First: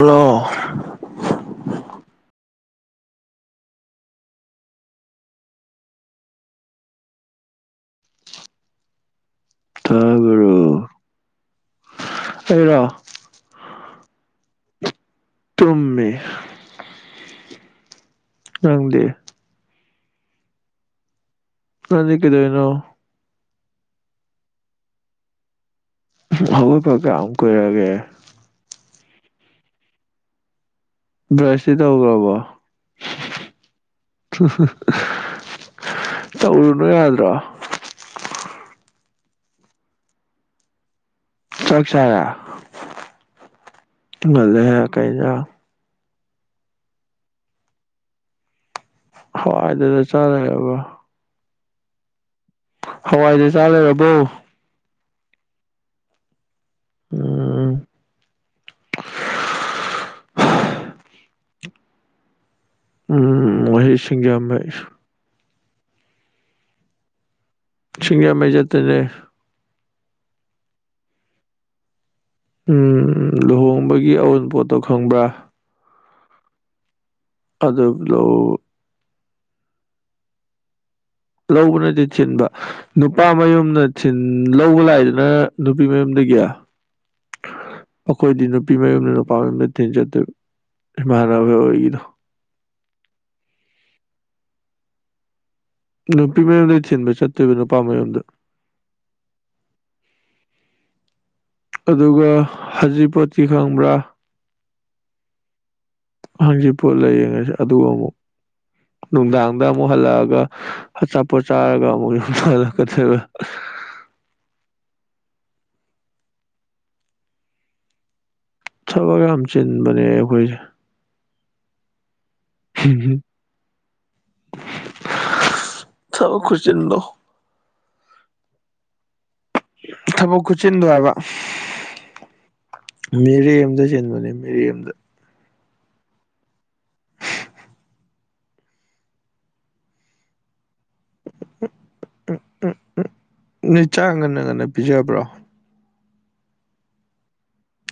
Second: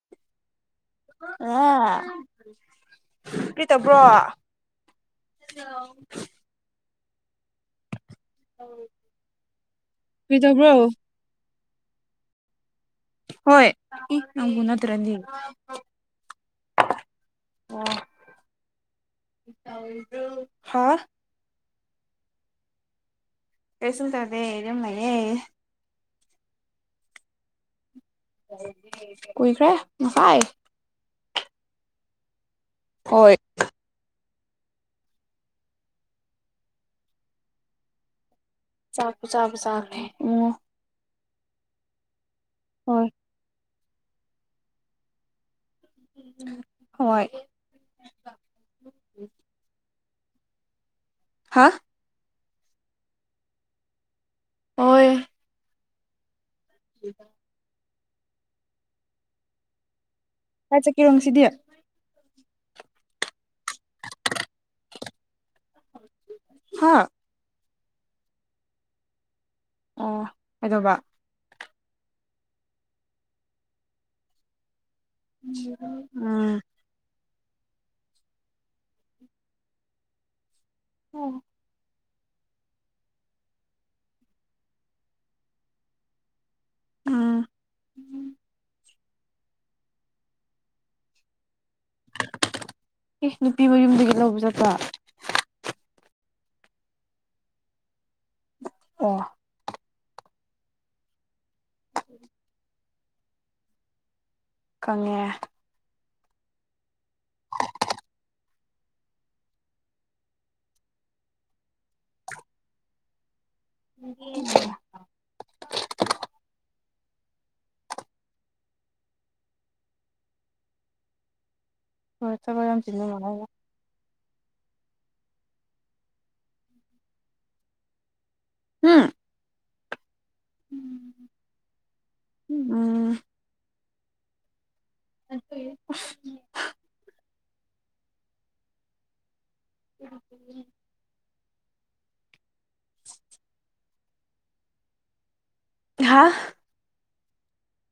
hello [unintelligible] ꯀꯩ ꯇꯧꯕ꯭ꯔꫭ [unintelligible] [unintelligible] ꯇꯥꯕ꯭ꯔꯣ ꯀꯩꯗꯧꯕ꯭ꯔꫭ ꯑꯩꯔꯣ ꯍꯣꯏ ꯅꯪꯕꯨ ꯅꯠꯇ꯭ꯔꯗꯤ ꯇꯨꯝꯃꯦ ꯑꯣ ꯅꯪꯗꯤ [unintelligible] ꯍꯥꯥ ꯅꯪꯗꯤ ꯀꯩꯗꯧꯔꯤꯅꯣ ꯑꯩꯁꯨ [unintelligible] ꯌꯨꯝ ꯂꯩꯌꯦ ꯍꯧꯒꯠꯄ ꯀꯌꯥꯝ ꯀꯨꯏꯔꯒꯦ ꯀꯨꯏꯈ꯭ꯔꯦ ꯉꯁꯥꯏ ꯕ꯭ꯔꯁꯇꯤ ꯇꯧꯒ꯭ꯔꯕꯣ ꯍꯣꯏ [unintelligible] ꯇꯧꯔꯨꯅꯨ ꯌꯥꯗ꯭ꯔꯣ [unintelligible] ꯆꯥꯛ ꯆꯥꯔꯦ ꯍꯣꯏ ꯉꯜꯂꯦꯍꯦ ꯀꯩꯅ ꯍꯣꯏ ꯍꯋꯥꯏꯗꯨꯗ ꯆꯥ ꯂꯩꯔꯕꯣ ꯍꯥ ꯍꯋꯥꯏꯗ ꯆꯥ ꯂꯩꯔꯕꯣ ꯑꯣꯏ [inaudible] ꯎꯝ ꯀꯥꯏ ꯆꯠꯀꯦꯔꯣ ꯉꯁꯤꯗꯤ ꯎꯝ ꯃꯣꯍꯤ ꯁꯤꯡꯖꯥꯝꯃꯩ ꯍꯥꯥ ꯁꯤꯡꯖꯝꯃꯩ ꯆꯠꯇꯣꯏꯅꯦ ꯑꯣ ꯀꯩꯗꯧꯕ ꯎꯝ ꯂꯨꯍꯣꯡꯕꯒꯤ ꯑꯎꯟ ꯄꯣꯠꯇꯣ ꯈꯪꯕ꯭ꯔꯥ ꯎꯝ ꯑꯗꯨ ꯂꯣ ꯂꯧꯕ ꯅꯠꯇꯦ ꯊꯤꯟꯕ ꯅꯨꯄꯥ ꯃꯌꯨꯝꯅ ꯊꯤꯟ ꯂꯧꯕ ꯂꯥꯛꯏꯗꯨꯅ ꯅꯨꯄꯤ ꯃꯌꯨꯝ ꯇꯒꯤ ꯎꯝ ꯑꯩꯈꯣꯏꯗꯤ ꯅꯨꯄꯤ ꯃꯌꯨꯝꯅ ꯄꯥꯡꯅ ꯊꯤꯟ ꯆꯠꯇꯣꯏꯕ ꯏꯃꯥꯟꯅꯕ ꯍꯣꯏꯒꯤꯗꯣ ꯑꯦ ꯅꯨꯄꯤ ꯃꯌꯨꯝꯗꯒꯤ ꯂꯧꯕ ꯆꯠꯄ ꯅꯨꯄꯤ ꯃꯌꯨꯝꯗꯩ ꯊꯤꯟꯕ ꯆꯠꯇꯣꯏꯕ ꯅꯨꯄꯥ ꯃꯌꯨꯝꯗ ꯑꯣ ꯑꯗꯨꯒ ꯍꯖꯤꯛꯄꯣꯠꯇꯤ ꯈꯪꯕ꯭ꯔꯥ ꯈꯪꯉꯦ ꯍꯪꯖꯤꯄꯣꯠ ꯂꯩꯌꯦ ꯉꯁꯤ ꯑꯗꯨ ꯑꯃꯨꯛ ꯅꯨꯡꯗꯥꯡꯗ ꯑꯃꯨꯛ ꯍꯜꯂꯛꯑꯒ ꯑꯆꯥꯄꯣꯠ ꯆꯥꯔꯒ ꯑꯃꯨꯛ ꯌꯨꯝꯗ ꯍꯜꯂꯛꯀꯗꯣꯏꯕ [inaudible] ꯊꯕꯛ ꯌꯥꯝ ꯆꯤꯟꯕꯅꯦ ꯑꯩꯈꯣꯏꯖꯦ ꯍꯣꯏ ꯊꯕꯛ ꯌꯥꯝ ꯆꯤꯟꯕ ꯃꯥꯂꯦꯕ ꯊꯕꯛ ꯈꯨꯆꯤꯟꯗꯣ ꯍꯨꯝ ꯊꯕꯛ ꯈꯨꯆꯤꯟꯗꯣ ꯍꯥꯏꯕ ꯎꯝ ꯃꯤꯔꯦꯝꯗ ꯆꯤꯟꯕꯅꯦ ꯃꯤꯔꯦꯝꯗ [inaudible] [inaudible] ꯎꯝ ꯎꯝ ꯎꯝ ꯅꯣꯏ ꯆꯥꯡ ꯉꯟꯅ ꯉꯟꯅ ꯄꯤꯖꯕ꯭ꯔꯣ ꯍꯥ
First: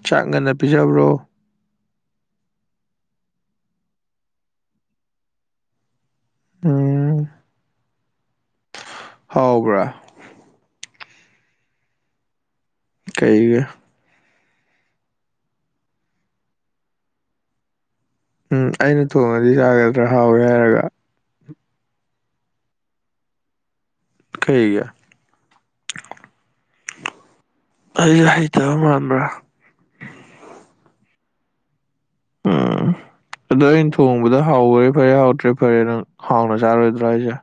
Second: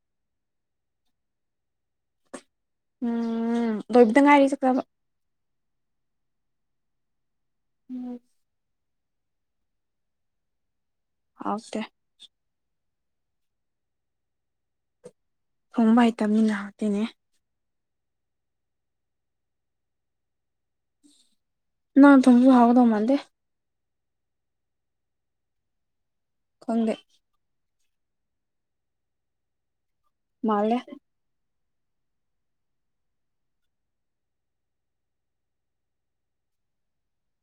ꯆꯥꯛ ꯉꯟꯅ ꯄꯤꯖꯕ꯭ꯔꯣ ꯎꯝ ꯂꯣꯏꯕꯗ ꯉꯥꯏꯔꯤ ꯆꯥꯛ ꯆꯥꯕ ꯎꯝ [inaudible] ꯍꯥꯎꯕ꯭ꯔꯥ ꯍꯥꯎꯇꯦ ꯀꯩꯒꯤ ꯊꯣꯡꯕ ꯍꯥꯏꯇꯝꯅꯤꯅ ꯍꯩꯇꯕꯅꯤꯅ [unintelligible] ꯎꯝ ꯑꯩꯅ ꯊꯣꯡꯉꯗꯤ ꯆꯥꯒꯗ꯭ꯔꯥ ꯍꯥꯎꯋꯦ ꯍꯥꯏꯔꯒ ꯅꯪꯅ ꯊꯣꯡꯑꯁꯨ ꯍꯥꯎꯒꯗꯧꯕ ꯃꯥꯟꯗꯦ ꯀꯩꯒꯤ ꯈꯪꯗꯦ ꯑꯩ ꯍꯩꯇꯕ ꯃꯥꯟꯕ꯭ꯔꯥ ꯃꯥꯜꯂꯦ ꯎꯝ ꯑꯗꯣ ꯑꯩꯅ ꯊꯣꯡꯕꯗ ꯍꯥꯎꯔꯦ ꯐꯔꯦ ꯍꯥꯎꯇ꯭ꯔꯦ ꯐꯔꯦ ꯅꯪ ꯍꯥꯎꯅ ꯆꯥꯔꯣꯏꯗ꯭ꯔꯥ ꯍꯥꯏꯁꯦ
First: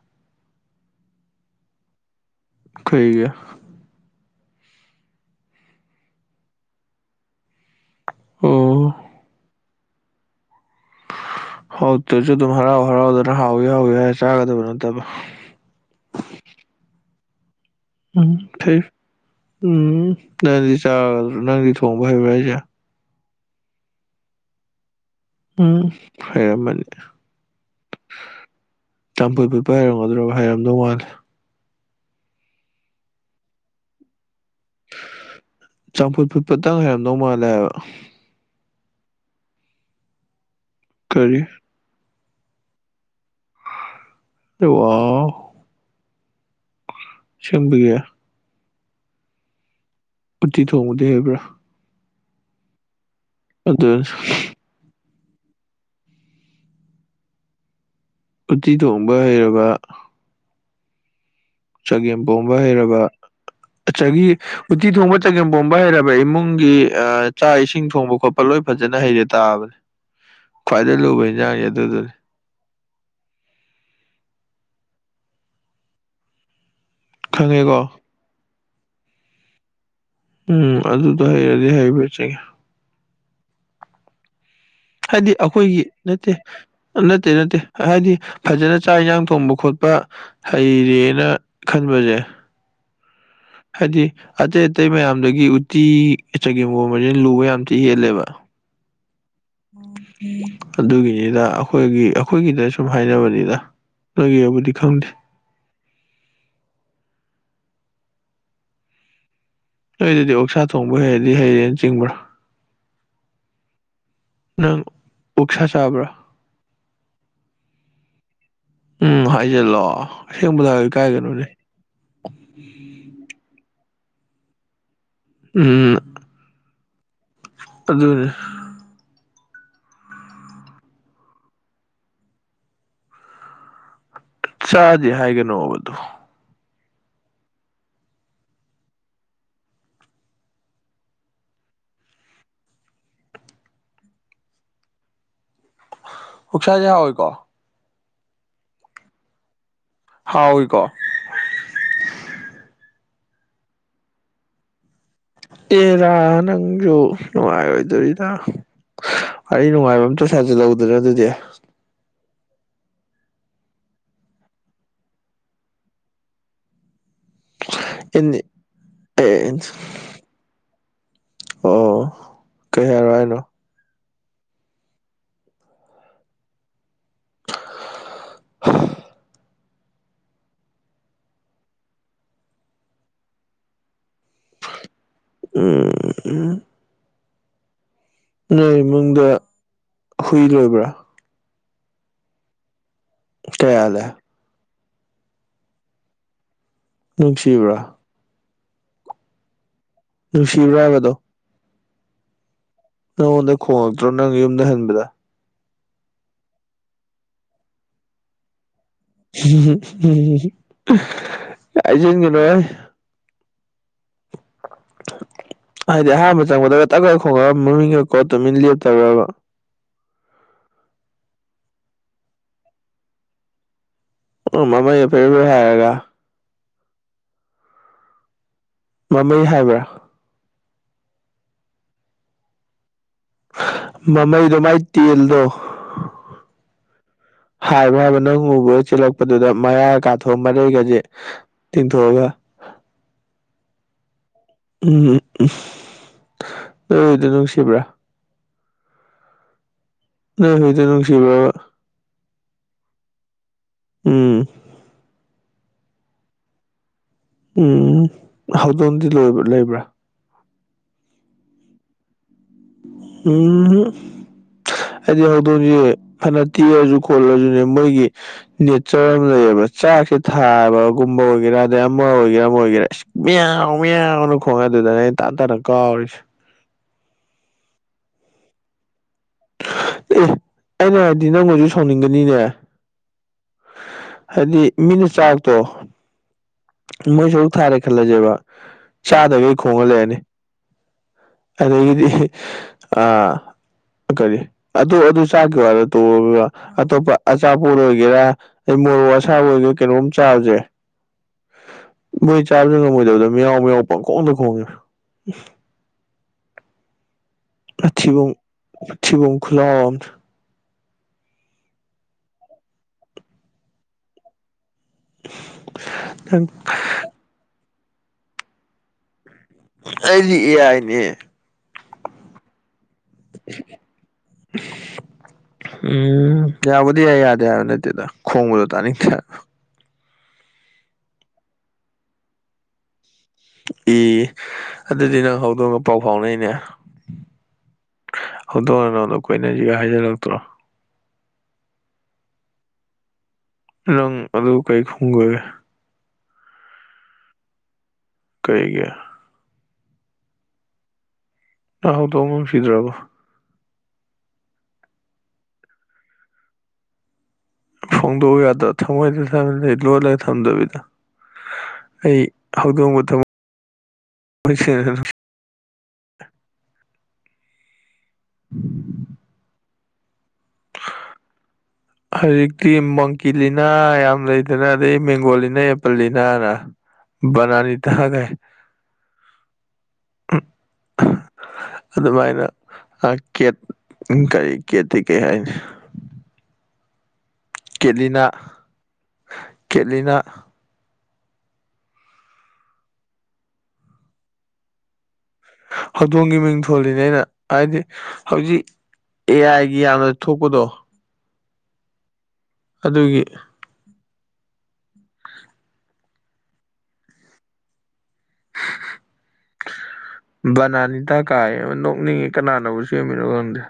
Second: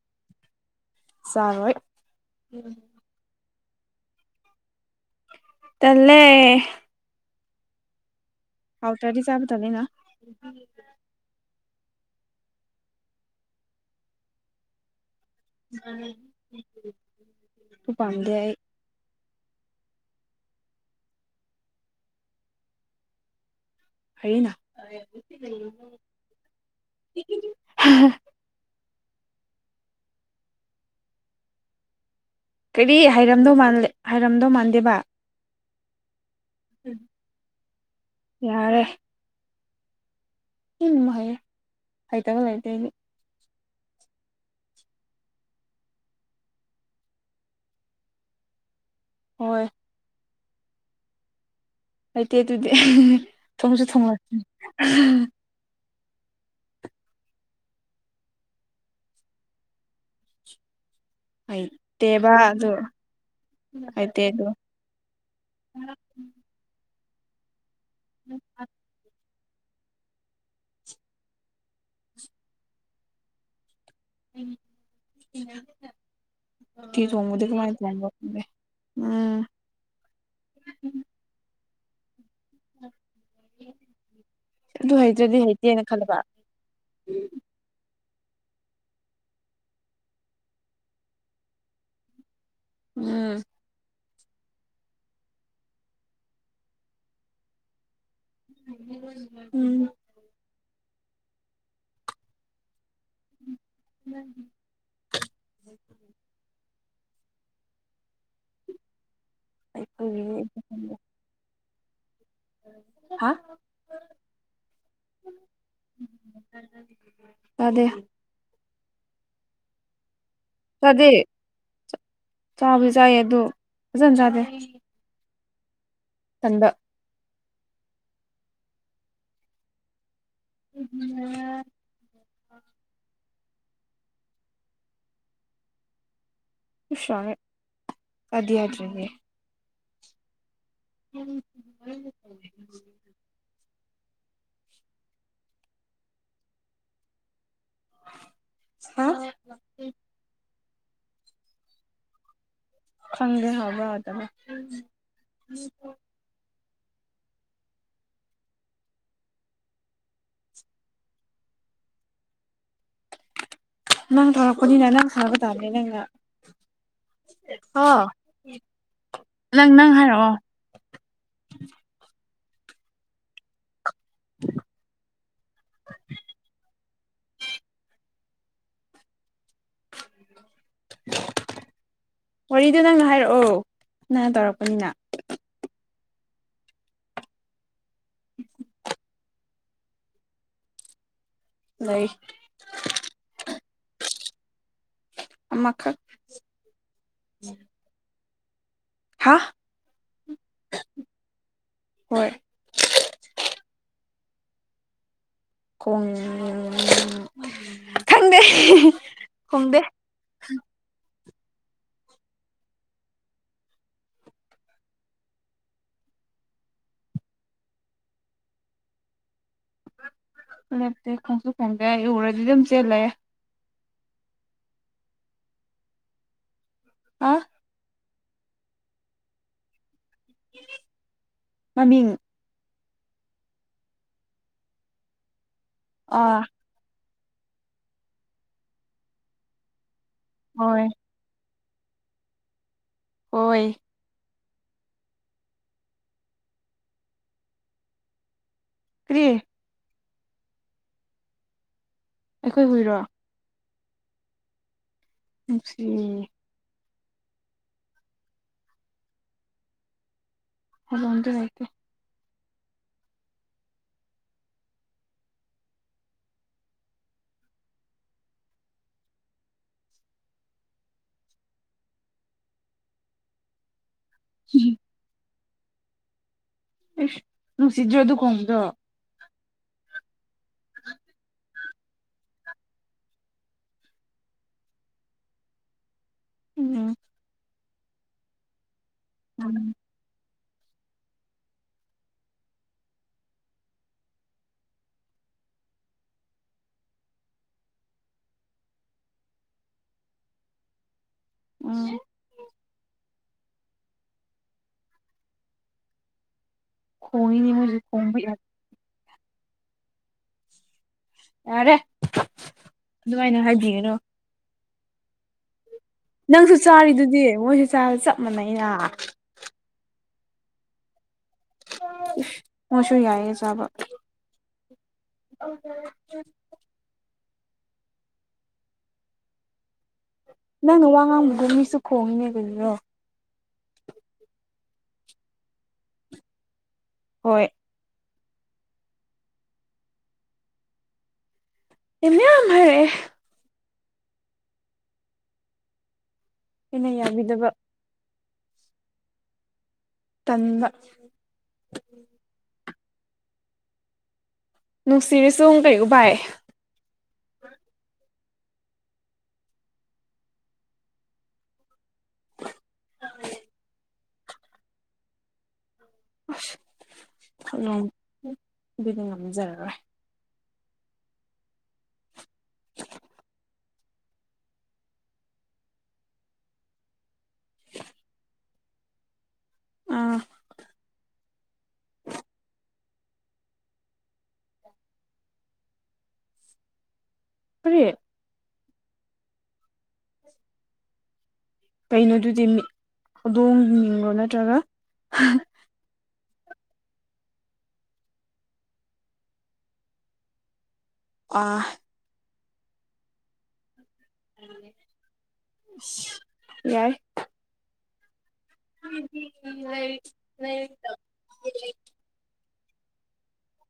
ꯆꯥꯎꯔꯣꯏ ꯀꯩꯒꯤ [inaudible] ꯑꯣ ꯍꯥꯎꯇꯗꯤ ꯆꯥꯕ ꯇꯜꯂꯤꯅ ꯍꯥꯎꯇꯁꯨ ꯑꯗꯨꯝ ꯍꯔꯥꯎ ꯍꯔꯥꯎꯗꯅ ꯍꯥꯎꯏ ꯍꯥꯎꯏ ꯆꯥꯒꯗꯕ ꯅꯠꯇꯕ [unintelligible] ꯎꯝ ꯄꯥꯝꯗꯦ ꯑꯩ ꯊꯩ ꯎꯝ ꯅꯪꯗꯤ ꯆꯥ ꯅꯪꯗꯤ ꯊꯣꯡꯕ ꯍꯩꯕ꯭ꯔꯥ ꯍꯥꯏꯁꯦ ꯐꯩꯅ ꯎꯝ ꯍꯩꯔꯃꯅꯤꯗ ꯆꯝꯐꯨ ꯐꯨꯠꯄ ꯍꯔꯝꯒꯗ꯭ꯔꯕ ꯍꯥꯏꯔꯝꯗꯧ ꯃꯥꯜꯂꯦ ꯀꯔꯤ ꯍꯥꯏꯔꯝꯗꯧ ꯍꯥꯏꯔꯝꯗꯧ ꯃꯥꯟꯗꯦꯕ ꯆꯝꯐꯨꯠ ꯐꯨꯠ ꯐꯇꯪ ꯍꯥꯏꯔꯝꯗꯧ ꯃꯥꯜꯂꯦ ꯍꯥꯏꯕ ꯌꯥꯔꯦ ꯎꯝ ꯍꯩꯌꯦ ꯀꯔꯤ ꯍꯩꯇꯕ ꯂꯩꯇꯦ ꯑꯩꯗꯤ ꯋꯥ ꯑꯁꯦꯡꯕꯒꯤ ꯍꯣꯏ ꯎꯠꯇꯤ ꯊꯣꯡꯕꯗꯝ ꯍꯩꯕ꯭ꯔꯥ ꯍꯩꯇꯦꯇꯦ ꯑꯗꯨꯗꯤ ꯊꯣꯡꯁꯨ ꯑꯗꯨ ꯊꯣꯡꯂꯛꯀꯦ ꯎꯠꯇꯤ ꯊꯣꯡꯕ ꯍꯩꯔꯕ ꯍꯩꯇꯦꯕ ꯆꯒꯦꯝꯄꯣꯝꯕ ꯑꯗꯨ ꯍꯩꯔꯕ ꯍꯩꯇꯦ ꯑꯠꯆꯥꯒꯤ ꯑꯗꯨ ꯎꯇꯤ ꯊꯣꯡꯕ ꯆꯒꯦꯝꯄꯣꯝꯕ ꯍꯩꯔꯕ ꯏꯃꯨꯡꯒꯤ ꯆꯥꯛ ꯏꯁꯤꯡ ꯊꯣꯡꯕ ꯈꯣꯠꯄ ꯂꯣꯏ ꯐꯖꯅ ꯍꯩꯔꯦ ꯇꯥꯕꯅꯤ ꯈ꯭ꯋꯥꯏꯗꯒꯤ ꯂꯨꯕ ꯏꯟꯖꯥꯡꯁꯦ ꯑꯗꯨꯗꯨꯅꯤ ꯈꯪꯉꯦꯀꯣ [unintelligible] ꯎꯝ ꯎꯝ ꯑꯗꯨꯗ ꯍꯩꯔꯗꯤ ꯍꯩꯕꯆꯤꯡꯢ [unintelligible] ꯍꯥꯏꯗꯤ ꯍꯩꯇ꯭ꯔꯗꯤ ꯑꯩꯈꯣꯏꯒꯤ ꯍꯩꯇꯦꯅ ꯈꯜꯂꯕ ꯅꯠꯇꯦ ꯅꯠꯇꯦ ꯅꯠꯇꯦ ꯍꯥꯏꯗꯤ ꯐꯖꯅ ꯆꯥꯛ ꯌꯦꯟꯁꯥꯡ ꯊꯣꯡꯕ ꯈꯣꯠꯄ ꯍꯩꯔꯦꯅ ꯈꯟꯕꯁꯦ ꯎꯝ ꯍꯥꯏꯗꯤ ꯑꯇꯩ ꯑꯇꯩ ꯃꯌꯥꯝꯗꯒꯤ ꯎꯇꯤ ꯆꯒꯦꯝꯒꯣꯕꯅꯤꯅ ꯂꯨꯕ ꯌꯥꯝꯇꯤ ꯍꯦꯜꯂꯦꯕ ꯎꯝ ꯑꯗꯨꯒꯤꯅꯤꯗ ꯑꯩꯈꯣꯏꯒꯤ ꯑꯩꯈꯣꯏꯒꯤꯗ ꯁꯨꯝ ꯍꯥꯏꯅꯕꯅꯤꯗ ꯅꯣꯏꯒꯤꯕꯨꯗꯤ ꯈꯪꯗꯦ ꯅꯣꯏ ꯑꯗꯨꯗꯤ ꯑꯣꯛꯁꯥ ꯊꯣꯡꯕ ꯍꯩꯔꯗꯤ ꯍꯩꯔꯦꯅ ꯆꯤꯡꯕ꯭ꯔꯣ ꯍꯥ ꯅꯪ ꯑꯣꯛꯁꯥ ꯆꯥꯕ꯭ꯔꯥ ꯆꯥꯗꯦ ꯎꯝ ꯍꯥꯏꯖꯜꯂꯣ ꯆꯥꯗꯦ ꯆꯥꯕꯨꯗꯤ ꯆꯥꯏ ꯑꯗꯨ ꯐꯖꯅ ꯆꯥꯗꯦ ꯎꯝ ꯇꯟꯕ ꯑꯗꯨꯅꯤ [unintelligible] ꯆꯥꯗꯦ ꯍꯥꯏꯒꯅꯣꯕꯗꯨ ꯏꯁ ꯌꯥꯔꯦ ꯍꯥꯏꯗꯤ ꯍꯥꯢꯗꯔꯤꯅꯦ ꯎꯝ [unintelligible] ꯍꯣꯛꯁꯥꯖꯤ ꯍꯥꯎꯏꯀꯣ ꯍꯥ [unintelligible] ꯍꯥꯎꯋꯤꯀꯣ ꯈꯪꯗꯦ ꯍꯥꯎꯕ꯭ꯔꯥ ꯍꯥꯎꯇꯕ꯭ꯔꯥ ꯑꯦꯔꯥ ꯅꯪꯖꯨ ꯅꯨꯡꯉꯥꯏꯔꯣꯏꯗꯣꯔꯤꯗ ꯋꯥꯔꯤ ꯅꯨꯡꯉꯥꯏꯕ ꯑꯝꯇ ꯁꯥꯖꯜ ꯂꯛꯎꯗꯅ ꯑꯗꯨꯗꯤ ꯅꯪ ꯊꯧꯔꯄꯅꯤꯅꯥ ꯅꯪ ꯁꯥꯕ ꯇꯥꯕꯅꯦ ꯅꯪꯅ ꯍꯣ ꯑꯦꯅꯤ ꯑꯦ ꯅꯪ ꯅꯪ ꯍꯥꯏꯔꯛꯑꯣ ꯑꯣ ꯀꯩ ꯍꯥꯏꯔꯛ ꯑꯣ ꯍꯥꯏꯅꯣ [inaudible] ꯋꯥꯔꯤꯗ ꯅꯪꯅ ꯍꯥꯏꯔꯛꯑꯣ ꯅꯪꯅ ꯇꯧꯔꯛꯄꯅꯤꯅ ꯑꯝ ꯑꯝ ꯅꯣꯏ ꯏꯃꯨꯡꯗ ꯍꯨꯏ ꯂꯣꯏꯕ꯭ꯔꯥ ꯂꯩ ꯀꯌꯥ ꯂꯩ ꯑꯃ ꯈꯛ ꯅꯨꯡꯁꯤꯕ꯭ꯔꯥ ꯍꯥꯥ ꯅꯨꯡꯁꯤꯕ꯭ꯔꯥ ꯍꯥꯏꯕꯗꯣ ꯍꯣꯏ ꯅꯪꯉꯣꯟꯗ ꯈꯣꯡꯉꯛꯇ꯭ꯔꯣ ꯅꯪ ꯌꯨꯝꯗ ꯍꯟꯕꯗ ꯈꯣꯡ ꯈꯪꯗꯦ ꯈꯣꯡꯗꯦ [unintelligible] ꯍꯥꯏꯖꯤꯟꯒꯅꯨꯍꯦ ꯍꯥꯏꯗꯤ ꯑꯍꯥꯟꯕ ꯆꯪꯕꯗꯒ ꯇꯛꯈ ꯈꯣꯡꯉꯥ ꯃꯃꯤꯡꯒ ꯀꯣ ꯇꯨꯃꯤꯟ ꯂꯦꯞꯇꯕ꯭ꯔꯕ ꯂꯦꯞꯇꯦ ꯈꯣꯡꯁꯨ ꯈꯣꯡꯗꯦ ꯑꯩ ꯎꯔꯗꯤ ꯑꯗꯨꯝ ꯆꯦꯜꯂꯦ ꯑꯣ ꯃꯃꯩꯒ ꯐꯦꯔꯦ ꯐꯦꯔꯦ ꯍꯥꯏꯔꯒ ꯑꯥ ꯃꯃꯩ ꯍꯥꯏꯕ꯭ꯔꯥ ꯃꯃꯤꯡ ꯃꯃꯩꯗꯣ ꯃꯥꯏ ꯇꯦꯜꯗꯣ ꯑꯥ ꯍꯥꯏꯕ꯭ꯔꯥ ꯍꯥꯏꯕ ꯅꯪ ꯎꯕ ꯆꯦꯜꯂꯛꯄꯗꯨꯗ ꯃꯌꯥ ꯀꯥꯊꯣꯛꯑꯒ ꯍꯣꯏ ꯃꯔꯩꯒꯁꯦ ꯇꯤꯟ ꯊꯣꯔꯒ ꯑꯣꯏ ꯎꯝ ꯎꯝ ꯎꯝ ꯅꯣꯏ ꯖꯨꯏꯗꯣ ꯅꯨꯡꯁꯤꯕ꯭ꯔ ꯀ꯭ꯔꯤ ꯅꯣꯏ ꯍꯨꯏꯗ ꯅꯨꯡꯁꯤꯕ꯭ꯔꯕ ꯑꯩꯈꯣꯏ ꯍꯨꯏꯔꯣ ꯎꯝ ꯅꯨꯁꯤꯌꯦ ꯎꯝ ꯍꯧꯗꯣꯡꯗꯤ ꯂꯣꯕ꯭ꯔ ꯂꯩꯕ꯭ꯔ ꯍꯧꯗꯣꯡꯗꯤ ꯂꯩꯇꯦ ꯎꯝ ꯍꯨꯝ ꯍꯥꯏꯗꯤ ꯍꯧꯗꯣꯡꯖꯤ ꯐꯅ ꯇꯤꯔꯁꯨ ꯈꯣꯠꯂꯁꯨꯅꯦ ꯃꯣꯏꯒꯤ ꯅꯦꯆꯔ ꯑꯃ ꯂꯩꯑꯕ ꯆꯥꯛꯁꯤ ꯊꯥꯕꯒꯨꯝꯕ ꯑꯣꯏꯒꯦꯔ ꯑꯗꯩ ꯑꯃ ꯑꯣꯏꯒꯦꯔ ꯑꯃ ꯑꯣꯏꯒꯦꯔ ꯃꯤꯌꯥꯎ ꯃꯤꯌꯥꯎꯅ ꯈꯣꯡꯉꯦ ꯑꯗꯨꯗꯅꯦ ꯑꯩꯅ ꯇꯥꯟꯅ ꯇꯥꯟꯅ ꯀꯥꯎꯔꯤꯁꯦ ꯏꯁ ꯅꯨꯡꯁꯤꯗ꯭ꯔ ꯑꯗꯨ ꯈꯣꯡꯕꯗꯣ ꯑꯦ ꯑꯩꯅ ꯍꯥꯏꯗꯤ ꯅꯪ ꯑꯣꯏꯖꯨ ꯁꯥꯎꯅꯤꯡꯒꯅꯤꯅꯦ ꯍꯥꯏꯗꯤ ꯃꯤꯅ ꯆꯥꯛꯇꯣ ꯎꯝ ꯃꯣꯏ ꯁꯩꯛꯂꯪ ꯊꯥꯔꯦ ꯈꯜꯂꯖꯦꯕ ꯆꯥꯗꯕꯤꯗ ꯈꯣꯡꯉ ꯂꯩꯔꯅꯤ ꯑꯗꯒꯤꯗꯤ ꯑ ꯀꯔꯤ ꯑꯗꯨ ꯑꯗꯨ ꯆꯥꯛꯀꯤ ꯋꯥꯗꯣ ꯇꯣꯛꯑꯣꯕ ꯑꯇꯣꯞꯄ ꯑꯆꯥꯄꯣꯠ ꯑꯣꯏꯒꯦꯔ [unintelligible] ꯃꯣꯔꯣꯛ ꯑꯁꯥꯕ ꯑꯣꯏꯒꯦꯔ ꯀꯩꯅꯣꯝ ꯆꯥꯕꯖꯦ ꯎꯝ ꯃꯣꯏ ꯆꯥꯕꯖꯨ ꯉꯝꯃꯣꯏꯗꯕꯗ ꯃꯤꯌꯥꯎ ꯃꯤꯌꯥꯎ ꯄꯪꯈꯣꯡꯗ ꯈꯣꯡꯉꯤ ꯈꯣꯡꯉꯤꯅꯤ ꯃꯣꯏꯁꯨ ꯈꯣꯡꯕ ꯃꯊꯤꯕꯣꯡ ꯌꯥ ꯃꯊꯤꯕꯣꯡ ꯈꯨꯂꯥꯎꯑꯝꯅꯤ ꯌꯥꯔꯦ ꯑꯗꯨꯃꯥꯏꯅ ꯍꯥꯏꯕꯤꯒꯅꯨ ꯅꯪ ꯅꯪꯁꯨ ꯆꯥꯔꯤꯗꯨꯗꯤ ꯃꯣꯏꯁꯨ ꯆꯥꯔꯦ ꯆꯞ ꯃꯥꯟꯅꯩꯩꯅ ꯑꯩꯗꯤ ꯑꯦ ꯑꯥꯏꯅꯦ [unintelligible] ꯆꯥꯕ ꯎꯝ ꯌꯥꯕꯨꯗꯤ ꯌꯥꯏ ꯌꯥ ꯗꯦ ꯖꯥꯏꯕ ꯅꯠꯑꯦꯗ ꯈꯣꯡꯕꯗꯣ ꯇꯥꯅꯤꯡꯗꯦ ꯍꯥꯏꯕ ꯅꯪꯅ ꯋꯥ ꯉꯥꯡꯕꯒꯨꯝ ꯃꯤꯁꯨ ꯈꯣꯡꯉꯤꯅꯦ ꯀꯔꯤꯔꯣ ꯏ ꯑꯗꯨꯗꯤ ꯅꯪ ꯍꯧꯗꯣꯡꯒ ꯄꯥꯎ ꯐꯥꯎꯅꯩꯅꯦ ꯍꯣꯏ ꯍꯧꯗꯣꯡꯅ ꯅꯉꯣꯟꯗ ꯀꯣꯏꯅꯖꯤꯒꯥꯏ ꯍꯥꯏꯖꯜꯂꯛꯇ꯭ꯔꯣ ꯏ ꯃꯌꯥꯝ ꯍꯥꯏꯔꯛꯑꯦ ꯅꯪ ꯑꯗꯨ ꯀꯩ ꯈꯨꯝꯒ꯭ꯔꯒꯦ ꯑꯩꯅ ꯌꯥꯕꯤꯗꯕ ꯀꯩꯒꯤ ꯇꯟꯕ ꯅꯪ ꯍꯧꯗꯣꯡ ꯅꯨꯡꯁꯤꯗ꯭ꯔꯕꯣ ꯅꯨꯡꯁꯤꯔꯁ ꯀꯩꯝ ꯎꯚꯥꯏ ꯐꯣꯡꯗꯣꯛꯎ ꯌꯥꯗ꯭ꯔꯊꯝꯃꯣꯏꯗ [unintelligible] ꯂꯣꯠꯂꯒ ꯊꯝꯗꯕꯤꯗ ꯑꯩ ꯍꯧꯗꯣꯡꯕꯨ ꯊꯝꯃꯣꯏ ꯁꯦꯡꯅ ꯅꯨꯡꯁꯤ ꯑꯁ [unintelligible] ꯑꯗꯨꯗꯤ ꯉꯝꯖꯔꯔꯣꯏ ꯍꯧꯖꯤꯛꯇꯤ ꯃꯪꯀꯤ ꯂꯤꯅꯥ ꯌꯥꯝ ꯂꯩꯗꯅ ꯑꯗꯩ ꯃꯦꯡꯒꯣ ꯂꯤꯅꯥ ꯑꯦꯄꯜ ꯂꯤꯅꯥꯅ ꯕꯅꯥꯔꯤꯇꯥ ꯒꯥꯏꯅ ꯑꯥ [unintelligible] ꯑꯗꯨꯝꯃꯥꯏꯅ ꯑ ꯀꯦꯠ ꯀꯔꯤ ꯀꯦꯠꯇꯤ ꯀꯩ ꯍꯥꯏꯅꯤ ꯀꯔꯤ ꯀꯦꯠꯂꯤꯅꯥ ꯀꯦꯠꯂꯤꯅꯥ ꯀꯩꯅꯣꯗꯨꯗꯤ [unintelligible] ꯍꯧꯗꯣꯡ ꯃꯤꯡꯂꯣ ꯅꯠꯇ꯭ꯔꯒ [unintelligible] ꯍꯧꯗꯣꯡꯒꯤ ꯃꯤꯡ ꯊꯣꯜꯂꯤꯅꯦ ꯑꯩꯅ ꯍꯥꯏꯗꯤ ꯍꯧꯖꯤꯛ ꯑꯦ ꯑꯥꯏꯒꯤ ꯌꯥꯝꯅ ꯊꯣꯛꯄꯗꯣ ꯑꯥ ꯑꯗꯨꯒꯤ ꯌꯥꯏ ꯕꯅꯥꯅꯤꯇꯥ ꯀꯥꯏꯌꯦꯕ ꯅꯣꯛꯅꯤꯡꯉꯤ [unintelligible] ꯀꯅꯥꯅꯕꯨ ꯁꯦꯡꯃꯤꯅꯣ ꯈꯪꯗꯦ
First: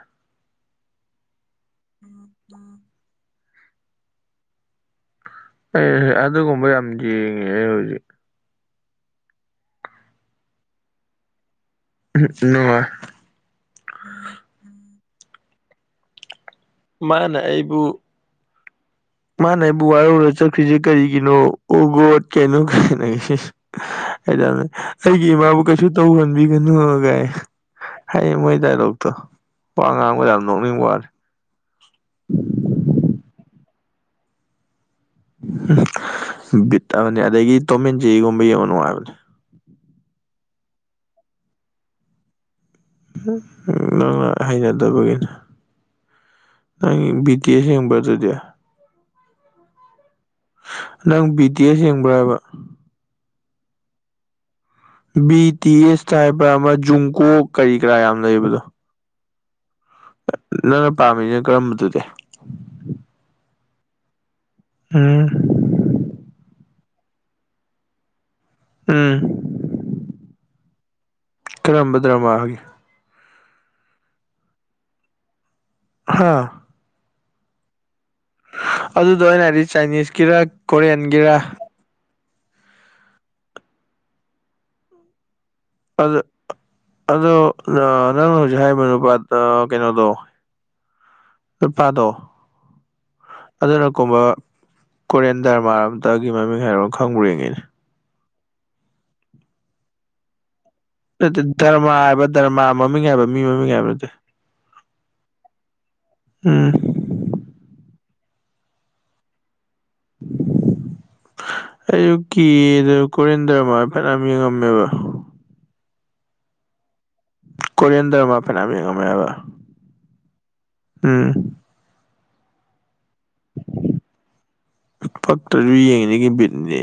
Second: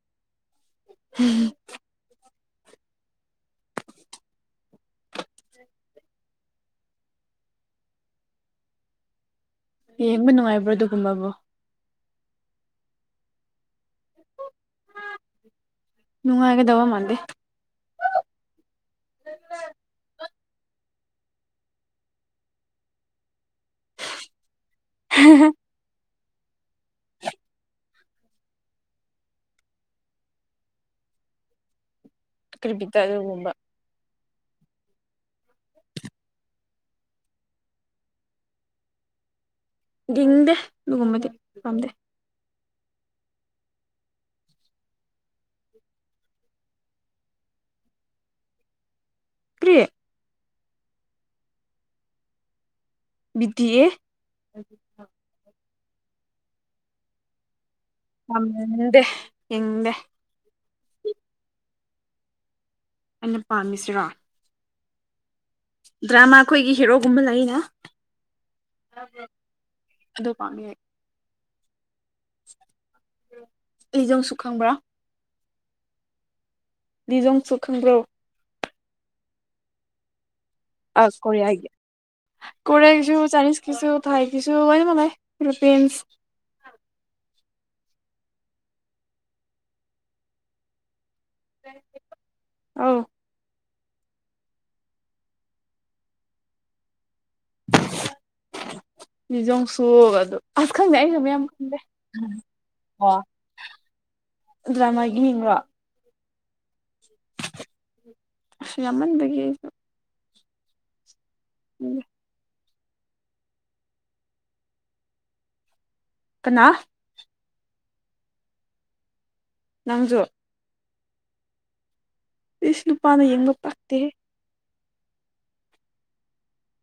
[unintelligible] [inaudible] ꯑꯦ ꯑꯗꯨꯒꯨꯝꯕ ꯌꯦꯡꯉꯦ ꯑꯩ ꯍꯧꯖꯤꯛ ꯌꯦꯡꯕ ꯅꯨꯡꯉꯥꯏꯕ꯭ꯔꯣ ꯑꯗꯨꯒꯨꯝꯕꯕꫭ [unintelligible] ꯅꯨꯡꯉꯥꯏ ꯅꯨꯡꯉꯥꯏ ꯃꯥꯅ ꯑꯩꯕꯨ ꯃꯥꯅ ꯑꯩꯕꯨ ꯋꯥꯔꯧꯔ ꯆꯠꯈ꯭ꯔꯤꯁꯦ ꯀꯔꯤꯒꯤꯅꯣ ꯑꫭ ꯒꯣꯠ ꯀꯩꯅꯣ [unintelligible] [unintelligible] ꯑꯩꯒꯤ ꯏꯃꯥꯕꯨ ꯀꯩꯁꯨ ꯇꯧꯍꯟꯕꯤꯒꯅꯨ ꯒꯥꯏꯅ ꯍꯩꯌꯦ ꯃꯣꯏ ꯗꯥꯏꯂꯣꯛꯇꯣ ꯋꯥ ꯉꯥꯡꯕꯗ ꯌꯥꯝ ꯅꯣꯛꯅꯤꯡ ꯋꯥꯅꯦ ꯀꯔꯤ ꯕꯤꯠꯇ ꯑꯗꯨꯒꯨꯝꯕ ꯕꯤꯠ ꯑꯃꯅꯦ ꯑꯗꯒꯤ ꯇꯣꯃꯦꯟ ꯖꯦꯔꯤꯒꯨꯝꯕ ꯌꯦꯡꯉꫭ ꯅꯨꯡꯉꯥꯏꯕꯅꯦ ꯌꯦꯡꯅꯤꯡꯗꯦ ꯑꯗꯨꯒꯨꯝꯕꯗꯤ ꯄꯥꯝꯗꯦ ꯅꯪꯅ ꯍꯩꯅꯗꯕꯒꯤꯅꯦ [unintelligible] ꯕꯤ ꯇꯤ ꯑꯦꯁ ꯌꯦꯡꯕ꯭ꯔ ꯑꯗꯨꯗꯤ ꯀ꯭ꯔꯤ ꯅꯪ ꯕꯤ ꯇꯤ ꯑꯦꯁ ꯌꯦꯡꯕ꯭ꯔ ꯍꯥꯏꯕ ꯕꯤ ꯇꯤ ꯌꯦ ꯕꯤ ꯇꯤ ꯑꯦꯁ [unintelligible] ꯑꯃ ꯖꯨꯡꯀꫭꯛ ꯀꯔꯤ ꯀꯔꯥ ꯌꯥꯝ [unintelligible] ꯂꯩꯕꯗꯣ ꯌꯦꯡꯅꯤꯡꯗꯦ ꯅꯪꯅ ꯄꯥꯝꯃꯤꯅ ꯀꯔꯝꯕ ꯗꯨꯗꯤ ꯄꯥꯝꯃꯤꯁꯤꯔꫭ ꯎꯝ ꯈꯣꯏꯒꯤ ꯍꯦꯔꯣꯒꯨꯝꯕ ꯂꯩꯅ ꯎꯝ ꯑꯗꯨ ꯄꯥꯝꯃꯦ ꯑꯩ ꯀꯔꯝꯕ ꯗ꯭ꯔꯃꯥꯒꯤ [unintelligible] ꯈꯪꯕ꯭ꯔ ꯍꯥꯥ ꯂꯤꯖꯣꯡꯁꯨ ꯈꯪꯕ꯭ꯔꯣ ꯑꯗꯨꯗꫭ ꯑꯩꯅ ꯍꯥꯏꯗꯤ ꯆꯥꯏꯅꯤꯁꯀꯤꯔ ꯀꯣꯔꯤꯌꯟꯒꯤꯔ ꯀꫭꯔꯤꯌꯟꯒꯤꯁꯨ ꯆꯥꯏꯅꯤꯖꯀꯤꯁꯨ ꯊꯥꯏꯒꯤꯁꯨ ꯂꫭꯏꯅꯃꯛ ꯂꯩ ꯐꯤꯂꯤꯄꯤꯟꯁ [unintelligible] ꯑꯗꯣ [unintelligible] ꯅꯪꯅ ꯍꯧꯖꯤꯛ ꯍꯥꯏꯕ ꯅꯨꯄꯥꯗꫭ ꯀꯩꯅꯣꯗꯣ ꯅꯨꯄꯥꯗꯣ ꯑꯧ ꯑꯗꯨꯅ ꯀꯨꯝꯕ ꯀꫭꯔꯤꯌꯟ ꯗꯔꯃꯥ ꯑꯝꯇꯒꯤ ꯃꯃꯤꯡ ꯍꯥꯏꯔꯑꫭ ꯈꯪꯕ꯭ꯔ ꯌꯦꯡꯒꯦꯅꯦ ꯂꯤꯖꫭꯡꯁꯨ ꯑꯗꯨ ꯑꯁ ꯈꯪꯗꯦ ꯑꯩꯁꯨ ꯅꯠꯇꯦ ꯃꯌꯥꯝ ꯈꯪꯗꯦ ꯗꯔꯃꯥ ꯍꯥꯏꯕ ꯗꯔꯃꯥ ꯃꯃꯤꯡ ꯑꯣ ꯍꯥꯏꯕ ꯃꯤ ꯃꯃꯤꯡ ꯍꯥꯏꯕ ꯅꯠꯇꯦ ꯗ꯭ꯔꯥꯃꯒꯤ ꯍꯤꯡꯔꯣ ꯎꯝ ꯑꯁ ꯌꯥꯝꯃꯟꯕꯒꯤ ꯑꯩꯁꯨ ꯈꯪꯗꯦ ꯑꯌꯨꯛꯀꯤꯗꯨ ꯀꯣꯔꯤꯌꯟ ꯗ꯭ꯔꯥꯃ ꯐꯅꯌꯥꯝ ꯌꯦꯡꯉꯝꯃꯦꯕ ꯀꯥꯅ ꯀꯣꯔꯤꯌꯟ ꯗ꯭ꯔꯥꯃ ꯐꯅꯌꯥꯝ ꯌꯦꯡꯉꯝꯃꯦꯕ ꯅꯪꯖꯨ ꯎꯝ ꯏꯁ ꯅꯨꯨꯄꯥꯅ ꯌꯦꯡꯕ ꯄꯛꯇꯦꯍꯦ ꯄꯛꯇ꯭ꯔꯥꯖꯨ ꯌꯦꯡꯉꯤꯅꯦ ꯕꯤꯠꯅꯦ